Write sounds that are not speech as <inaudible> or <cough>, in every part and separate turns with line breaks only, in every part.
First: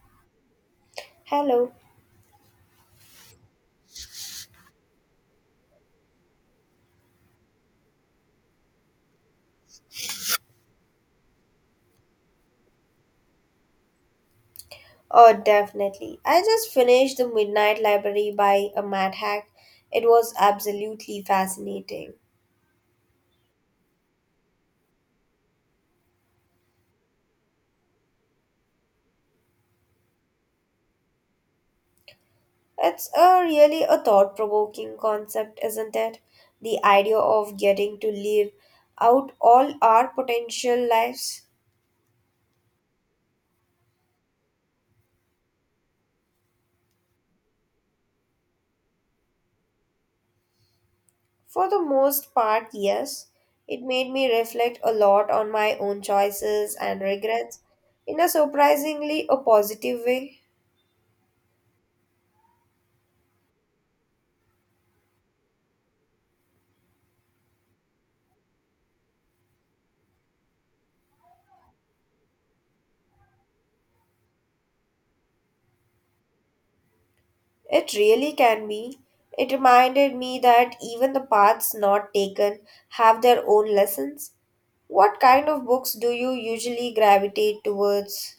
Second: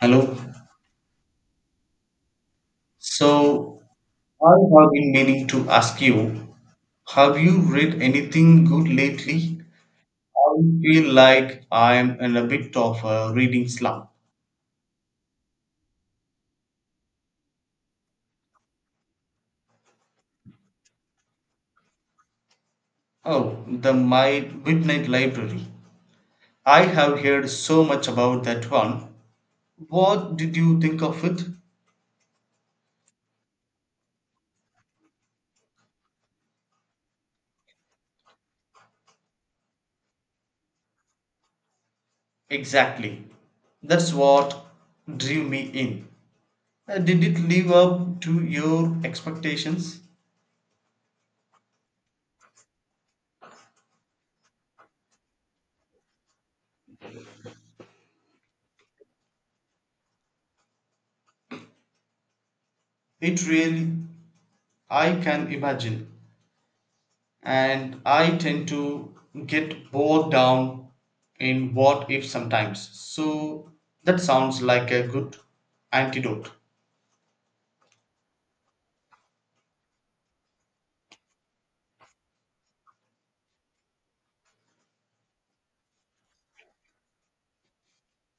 Hello.
Hello.
So I have been meaning to ask you, have you read anything good lately? I feel like I'm in a bit of a reading slump.
Oh, definitely. I just finished The Midnight Library by a Mad Hack. It was absolutely fascinating.
Oh, the My Midnight Library. I have heard so much about that one. What did you think of it?
It's a really a thought-provoking concept, isn't it? The idea of getting to live out all our potential lives.
Exactly. That's what drew me in. Did it live up to your expectations?
For the most part, yes. It made me reflect a lot on my own choices and regrets in a surprisingly a positive way.
It really, I can imagine. And I tend to get bogged down in what if sometimes. So that sounds like a good antidote.
It really can be. It reminded me that even the paths not taken have their own lessons. What kind of books do you usually gravitate towards?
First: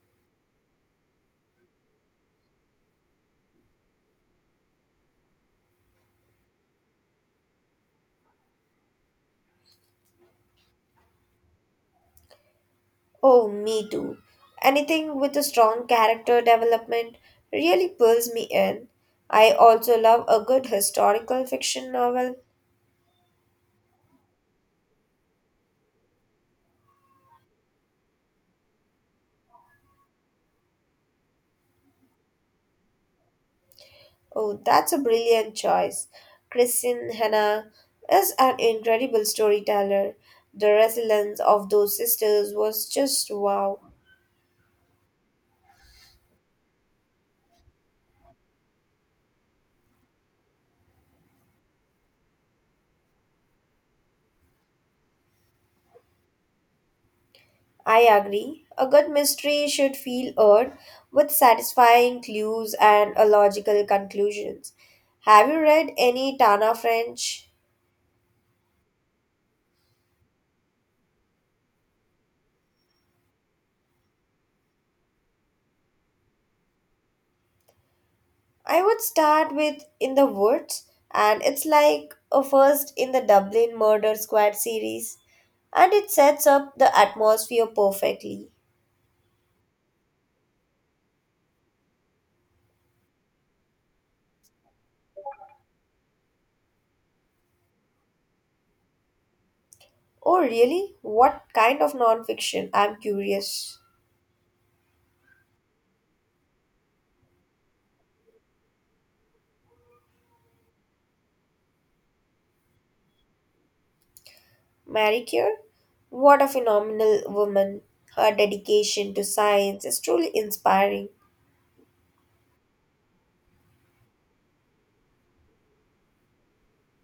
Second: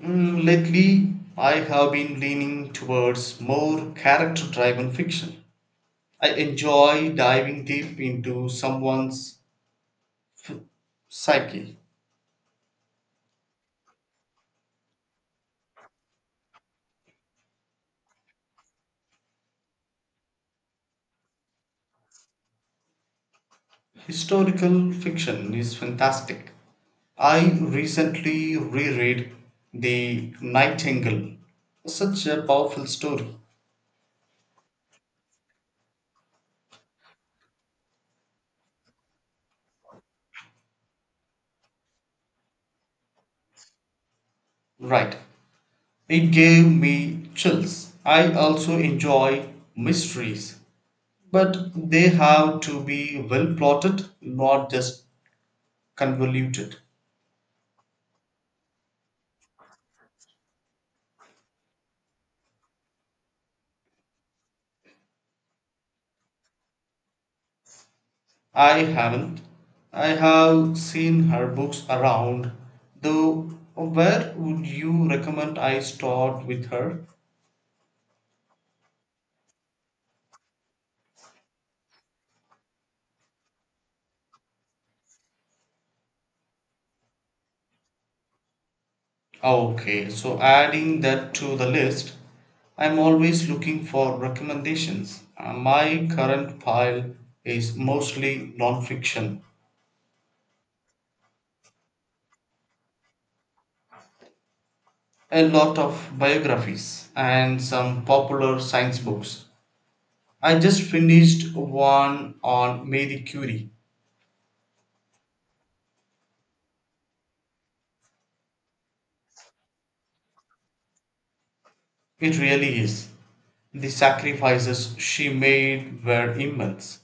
Lately, I have been leaning towards more character driven fiction. I enjoy diving deep into someone's f- psyche.
Oh, me too. Anything with a strong character development really pulls me in. I also love a good historical fiction novel.
Historical fiction is fantastic. I recently reread The Nightingale, such a powerful story.
Oh, that's a brilliant choice. Christine Hannah is an incredible storyteller. The resilience of those sisters was just wow.
Right. It gave me chills. I also enjoy mysteries, but they have to be well plotted, not just convoluted.
I agree. A good mystery should feel earned with satisfying clues and a logical conclusions. Have you read any Tana French?
I haven't. I have seen her books around, though where would you recommend I start with her?
I would start with In the Woods, and it's like a first in the Dublin Murder Squad series, and it sets up the atmosphere perfectly.
Okay, so adding that to the list, I'm always looking for recommendations. My current pile is mostly non-fiction.
Oh, really? What kind of non fiction? I'm curious.
A lot of biographies and some popular science books. I just finished one on Marie Curie.
Marie Curie, what a phenomenal woman. Her dedication to science is truly inspiring.
It really is. The sacrifices she made were immense.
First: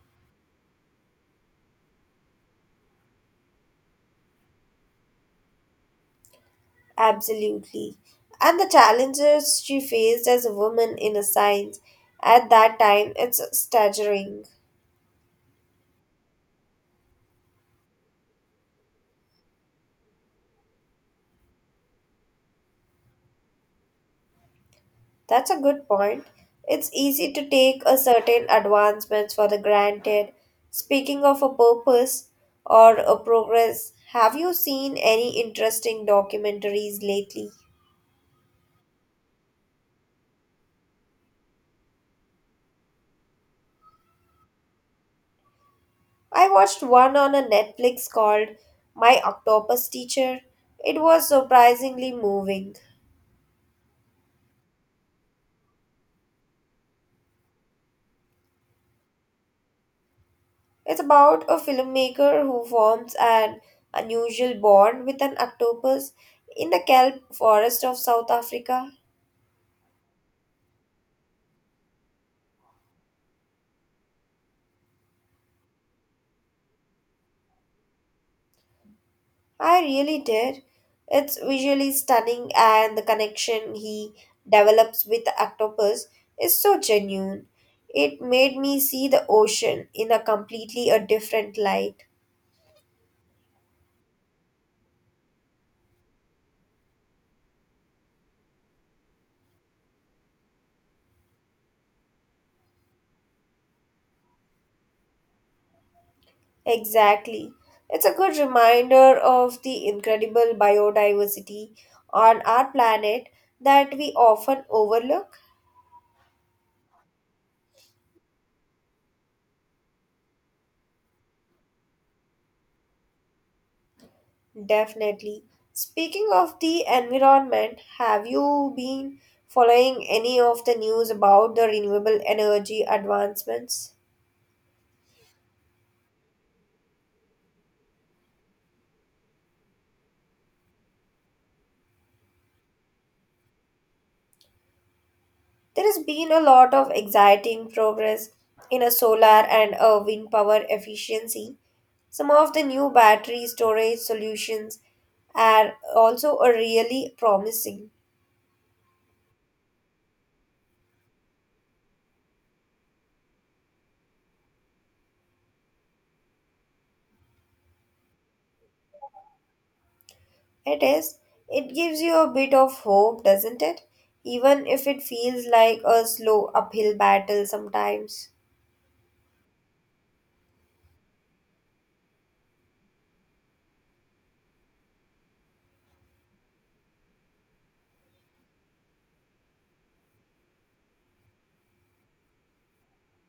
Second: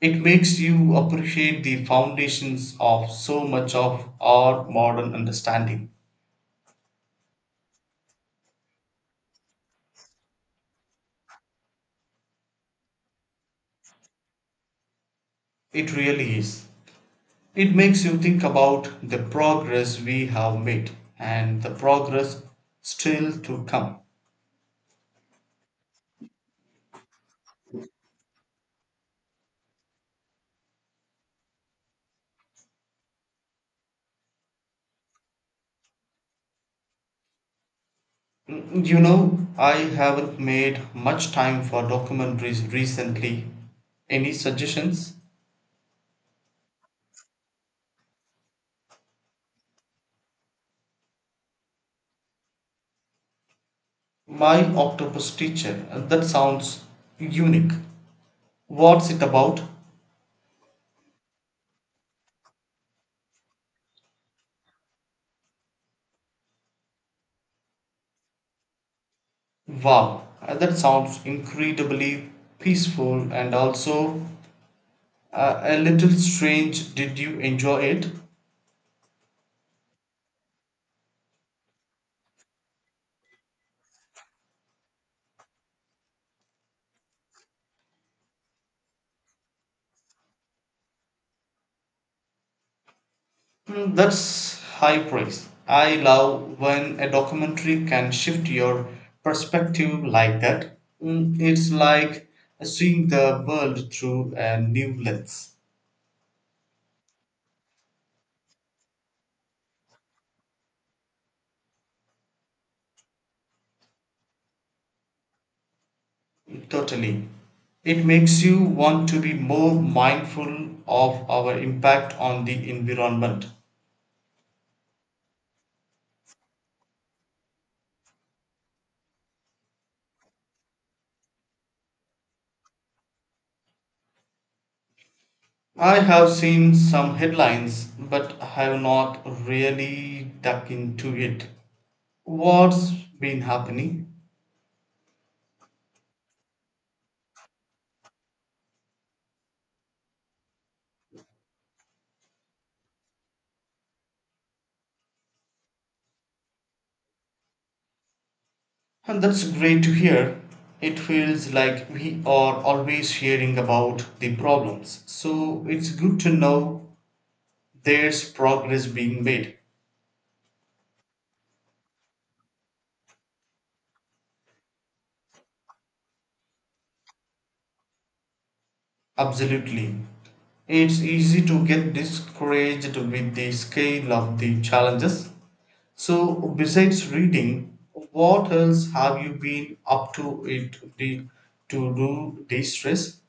It makes you appreciate the foundations of so much of our modern understanding.
Absolutely. And the challenges she faced as a woman in a science at that time, it's staggering.
It really is. It makes you think about the progress we have made and the progress still to come.
That's a good point. It's easy to take a certain advancements for the granted. Speaking of a purpose or a progress, have you seen any interesting documentaries lately?
Mm, I haven't made much time for documentaries recently. Any suggestions?
I watched one on a Netflix called My Octopus Teacher. It was surprisingly moving.
My Octopus Teacher, that sounds unique. What's it about?
It's about a filmmaker who forms an unusual bond with an octopus in the kelp forest of South Africa.
Wow, that sounds incredibly peaceful and also a little strange. Did you enjoy it?
I really did. It's visually stunning and the connection he develops with the octopus is so genuine. It made me see the ocean in a completely a different light.
Mm, that's high praise. I love when a documentary can shift your perspective like that. Mm, it's like seeing the world through a new lens.
Exactly. It's a good reminder of the incredible biodiversity on our planet that we often overlook.
Totally. It makes you want to be more mindful of our impact on the environment.
Definitely. Speaking of the environment, have you been following any of the news about the renewable energy advancements?
I have seen some headlines, but I have not really dug into it. What's been happening?
There has been a lot of exciting progress in a solar and a wind power efficiency. Some of the new battery storage solutions are also a really promising.
And that's great to hear. It feels like we are always hearing about the problems. So it's good to know there's progress being made.
It is. It gives you a bit of hope, doesn't it? Even if it feels like a slow uphill battle sometimes.
Absolutely. It's easy to get discouraged with the scale of the challenges. So, besides reading, what else have you been up to it the, to do de stress?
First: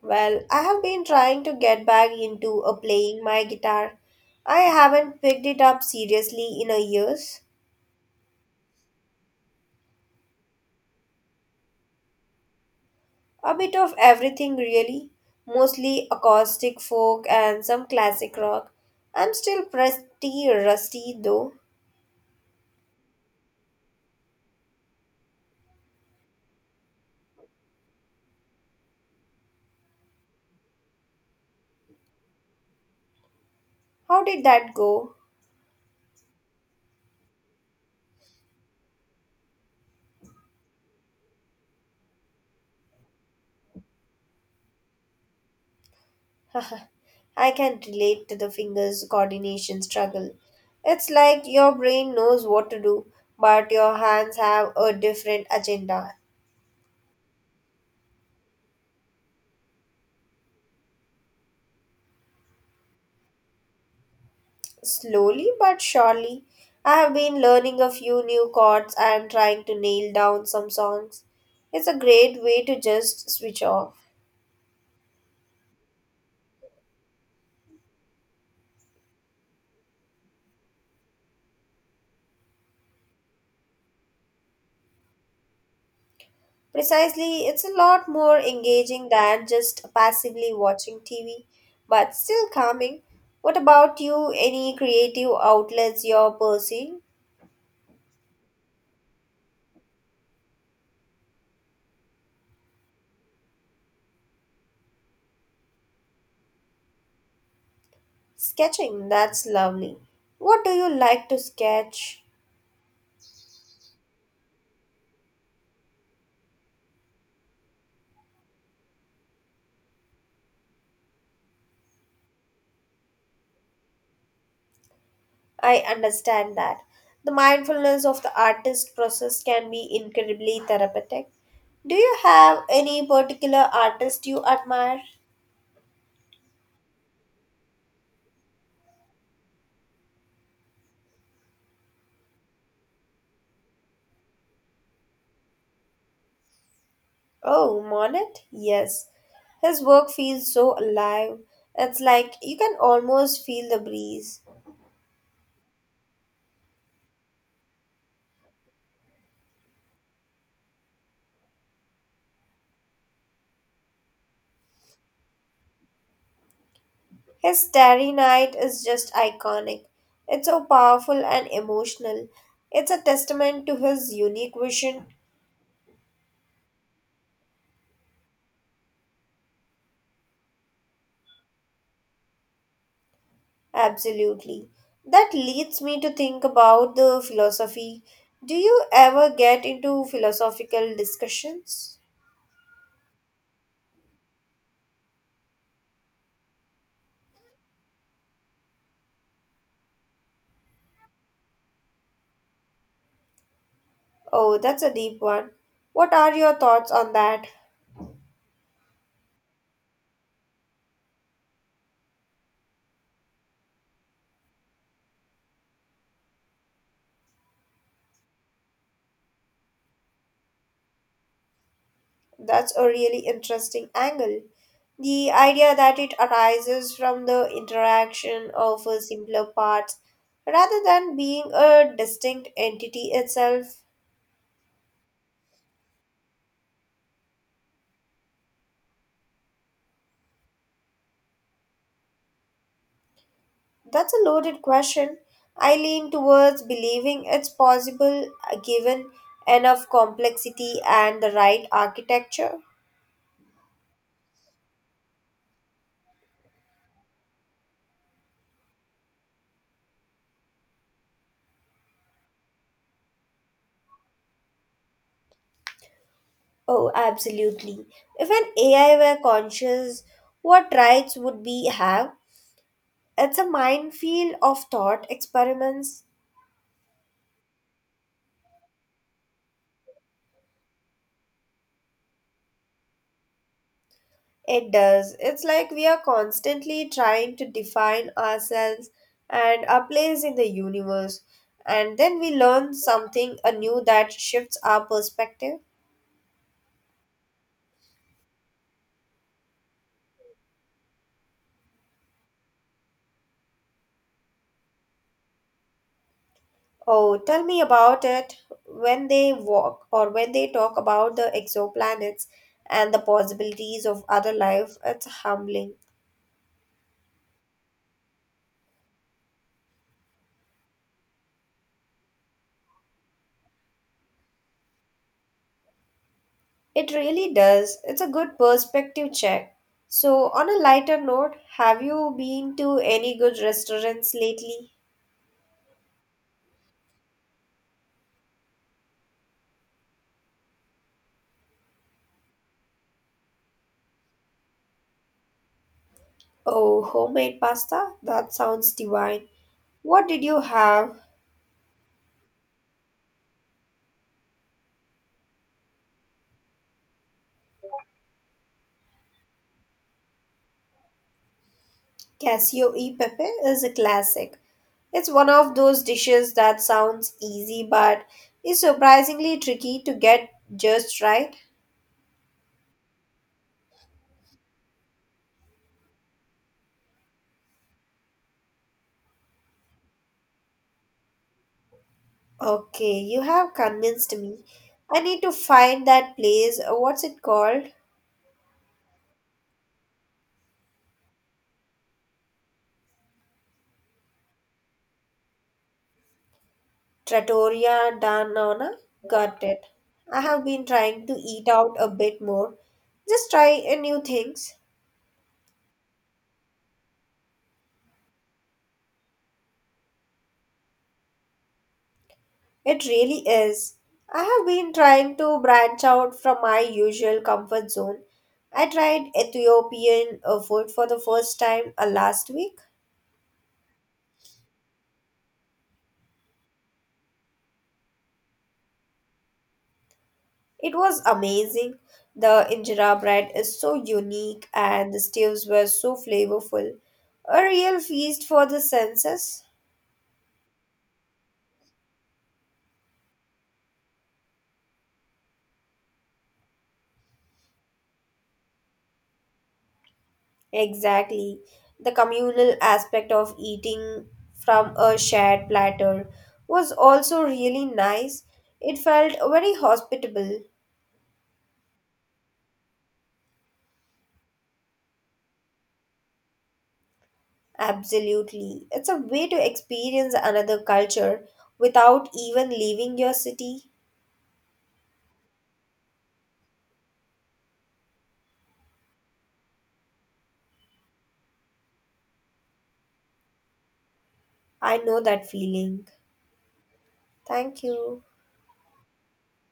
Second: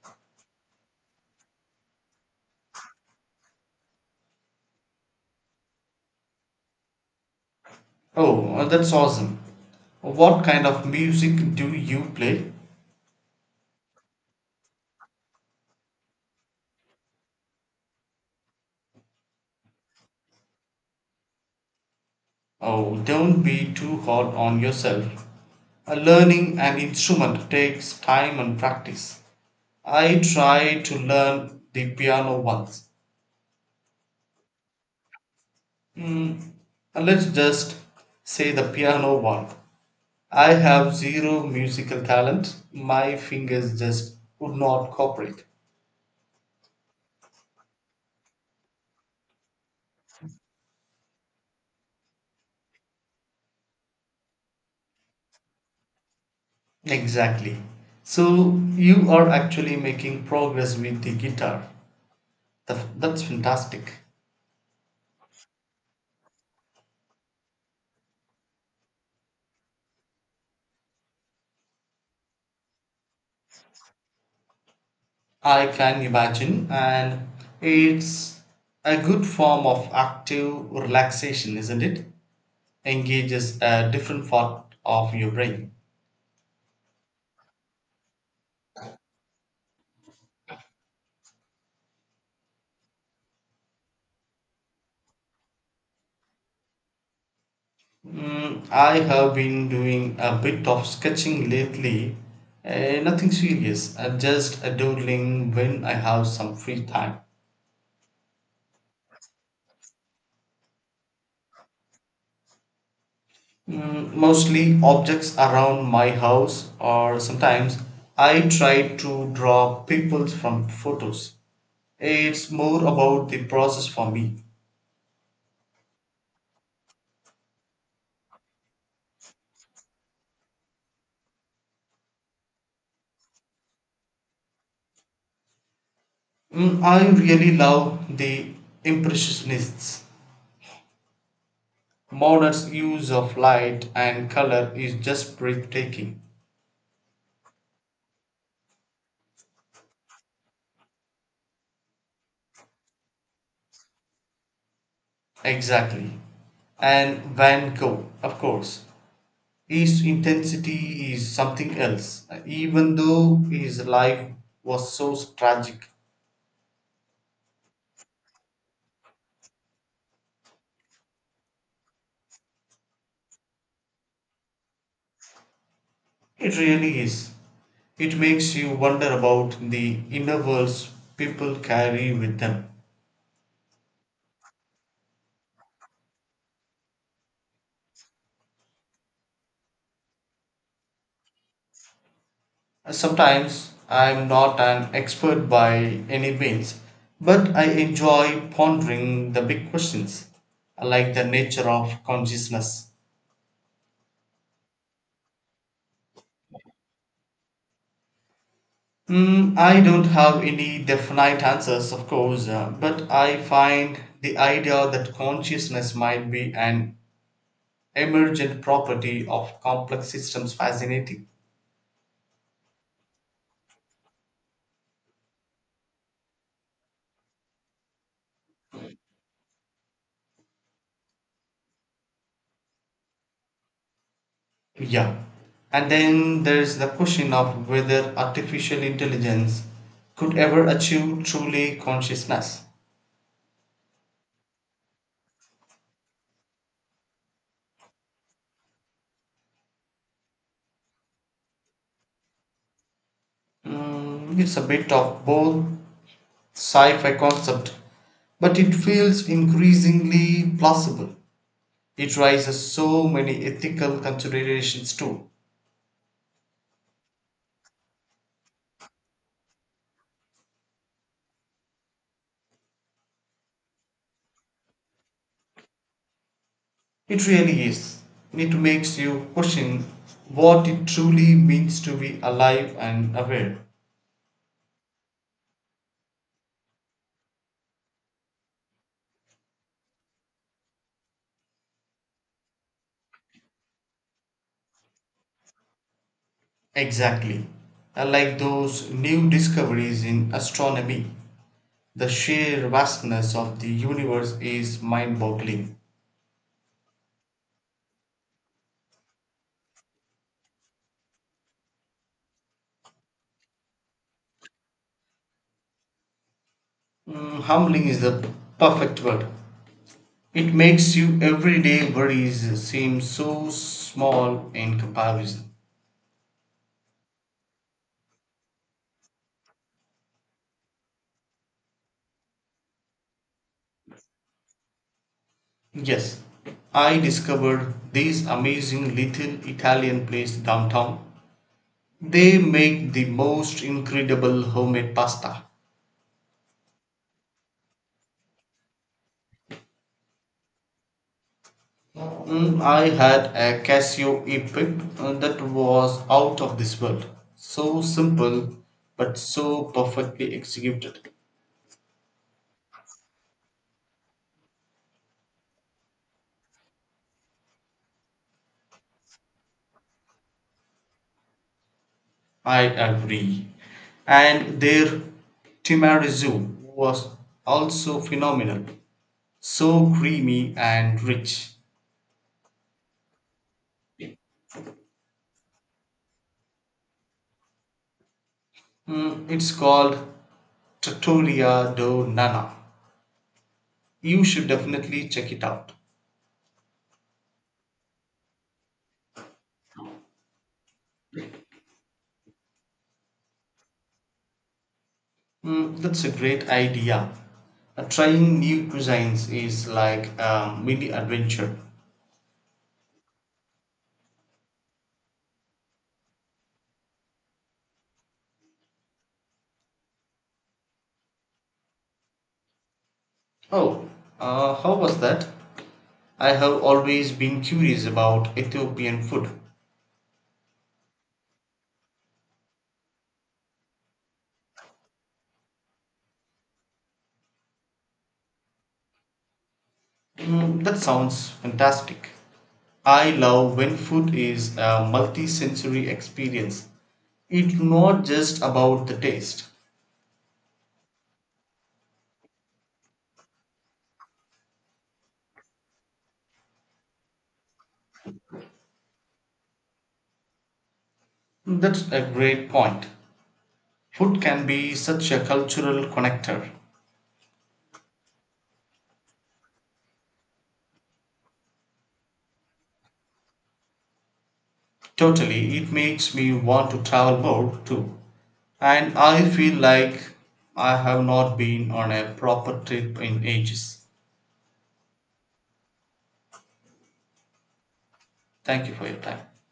Well, I have been trying to get back into a playing my guitar. I haven't picked it up seriously in a years.
Oh, that's awesome. What kind of music do you play?
A bit of everything, really. Mostly acoustic folk and some classic rock. I'm still pretty rusty, though.
Oh, don't be too hard on yourself. Learning an instrument takes time and practice. I tried to learn the piano once.
How did that go?
Mm, let's just say the piano one. I have zero musical talent. My fingers just would not cooperate.
<laughs> I can relate to the fingers coordination struggle. It's like your brain knows what to do, but your hands have a different agenda.
Exactly. So you are actually making progress with the guitar. That's fantastic.
Slowly but surely, I have been learning a few new chords and trying to nail down some songs. It's a great way to just switch off.
I can imagine, and it's a good form of active relaxation, isn't it? Engages a different part of your brain.
Precisely, it's a lot more engaging than just passively watching TV, but still calming. What about you? Any creative outlets you're pursuing?
I have been doing a bit of sketching lately, nothing serious, just a doodling when I have some free time.
Sketching, that's lovely. What do you like to sketch?
Mostly objects around my house, or sometimes I try to draw people from photos. It's more about the process for me.
I understand that. The mindfulness of the artist process can be incredibly therapeutic. Do you have any particular artist you admire?
I really love the impressionists. Monet's use of light and color is just breathtaking.
Oh, Monet? Yes. His work feels so alive. It's like you can almost feel the breeze.
Exactly. And Van Gogh, of course, his intensity is something else, even though his life was so tragic.
His Starry Night is just iconic. It's so powerful and emotional. It's a testament to his unique vision.
It really is. It makes you wonder about the inner worlds people carry with them.
Absolutely. That leads me to think about the philosophy. Do you ever get into philosophical discussions?
Sometimes I'm not an expert by any means, but I enjoy pondering the big questions, like the nature of consciousness.
Oh, that's a deep one. What are your thoughts on that?
I don't have any definite answers, of course, but I find the idea that consciousness might be an emergent property of complex systems fascinating.
That's a really interesting angle. The idea that it arises from the interaction of simpler parts rather than being a distinct entity itself.
Yeah. And then there's the question of whether artificial intelligence could ever achieve truly consciousness.
That's a loaded question. I lean towards believing it's possible given enough complexity and the right architecture.
It's a bit of both sci fi concept, but it feels increasingly plausible. It raises so many ethical considerations too.
Oh, absolutely. If an AI were conscious, what rights would we have? It's a minefield of thought experiments.
It really is. It makes you question what it truly means to be alive and aware.
It does. It's like we are constantly trying to define ourselves and our place in the universe. And then we learn something anew that shifts our perspective.
Exactly. Like those new discoveries in astronomy, the sheer vastness of the universe is mind boggling.
Oh, tell me about it when they walk or when they talk about the exoplanets and the possibilities of other life. It's humbling.
Humbling is the perfect word. It makes you everyday worries seem so small in comparison.
It really does. It's a good perspective check. So, on a lighter note, have you been to any good restaurants lately?
Yes, I discovered this amazing little Italian place downtown. They make the most incredible homemade pasta.
Oh, homemade pasta? That sounds divine. What did you have?
I had a Casio epic that was out of this world. So simple, but so perfectly executed.
Casio e pepe is a classic. It's one of those dishes that sounds easy but is surprisingly tricky to get just right.
I agree. And their Timarizu was also phenomenal. So creamy and rich.
Okay, you have convinced me. I need to find that place. What's it called?
It's called Trattoria do Nana. You should definitely check it out.
Trattoria da Nonna? Got it. I have been trying to eat out a bit more. Just try new things.
That's a great idea. Trying new cuisines is like a mini adventure.
It really is. I have been trying to branch out from my usual comfort zone. I tried Ethiopian food for the first time last week.
Oh, how was that? I have always been curious about Ethiopian food.
It was amazing. The injera bread is so unique and the stews were so flavorful. A real feast for the senses.
That sounds fantastic. I love when food is a multi sensory experience. It's not just about the taste.
Exactly. The communal aspect of eating from a shared platter was also really nice. It felt very hospitable.
That's a great point. Food can be such a cultural connector.
Absolutely. It's a way to experience another culture without even leaving your city.
Totally, it makes me want to travel more too. And I feel like I have not been on a proper trip in ages.
I know that feeling. Thank you.
Thank you for your time.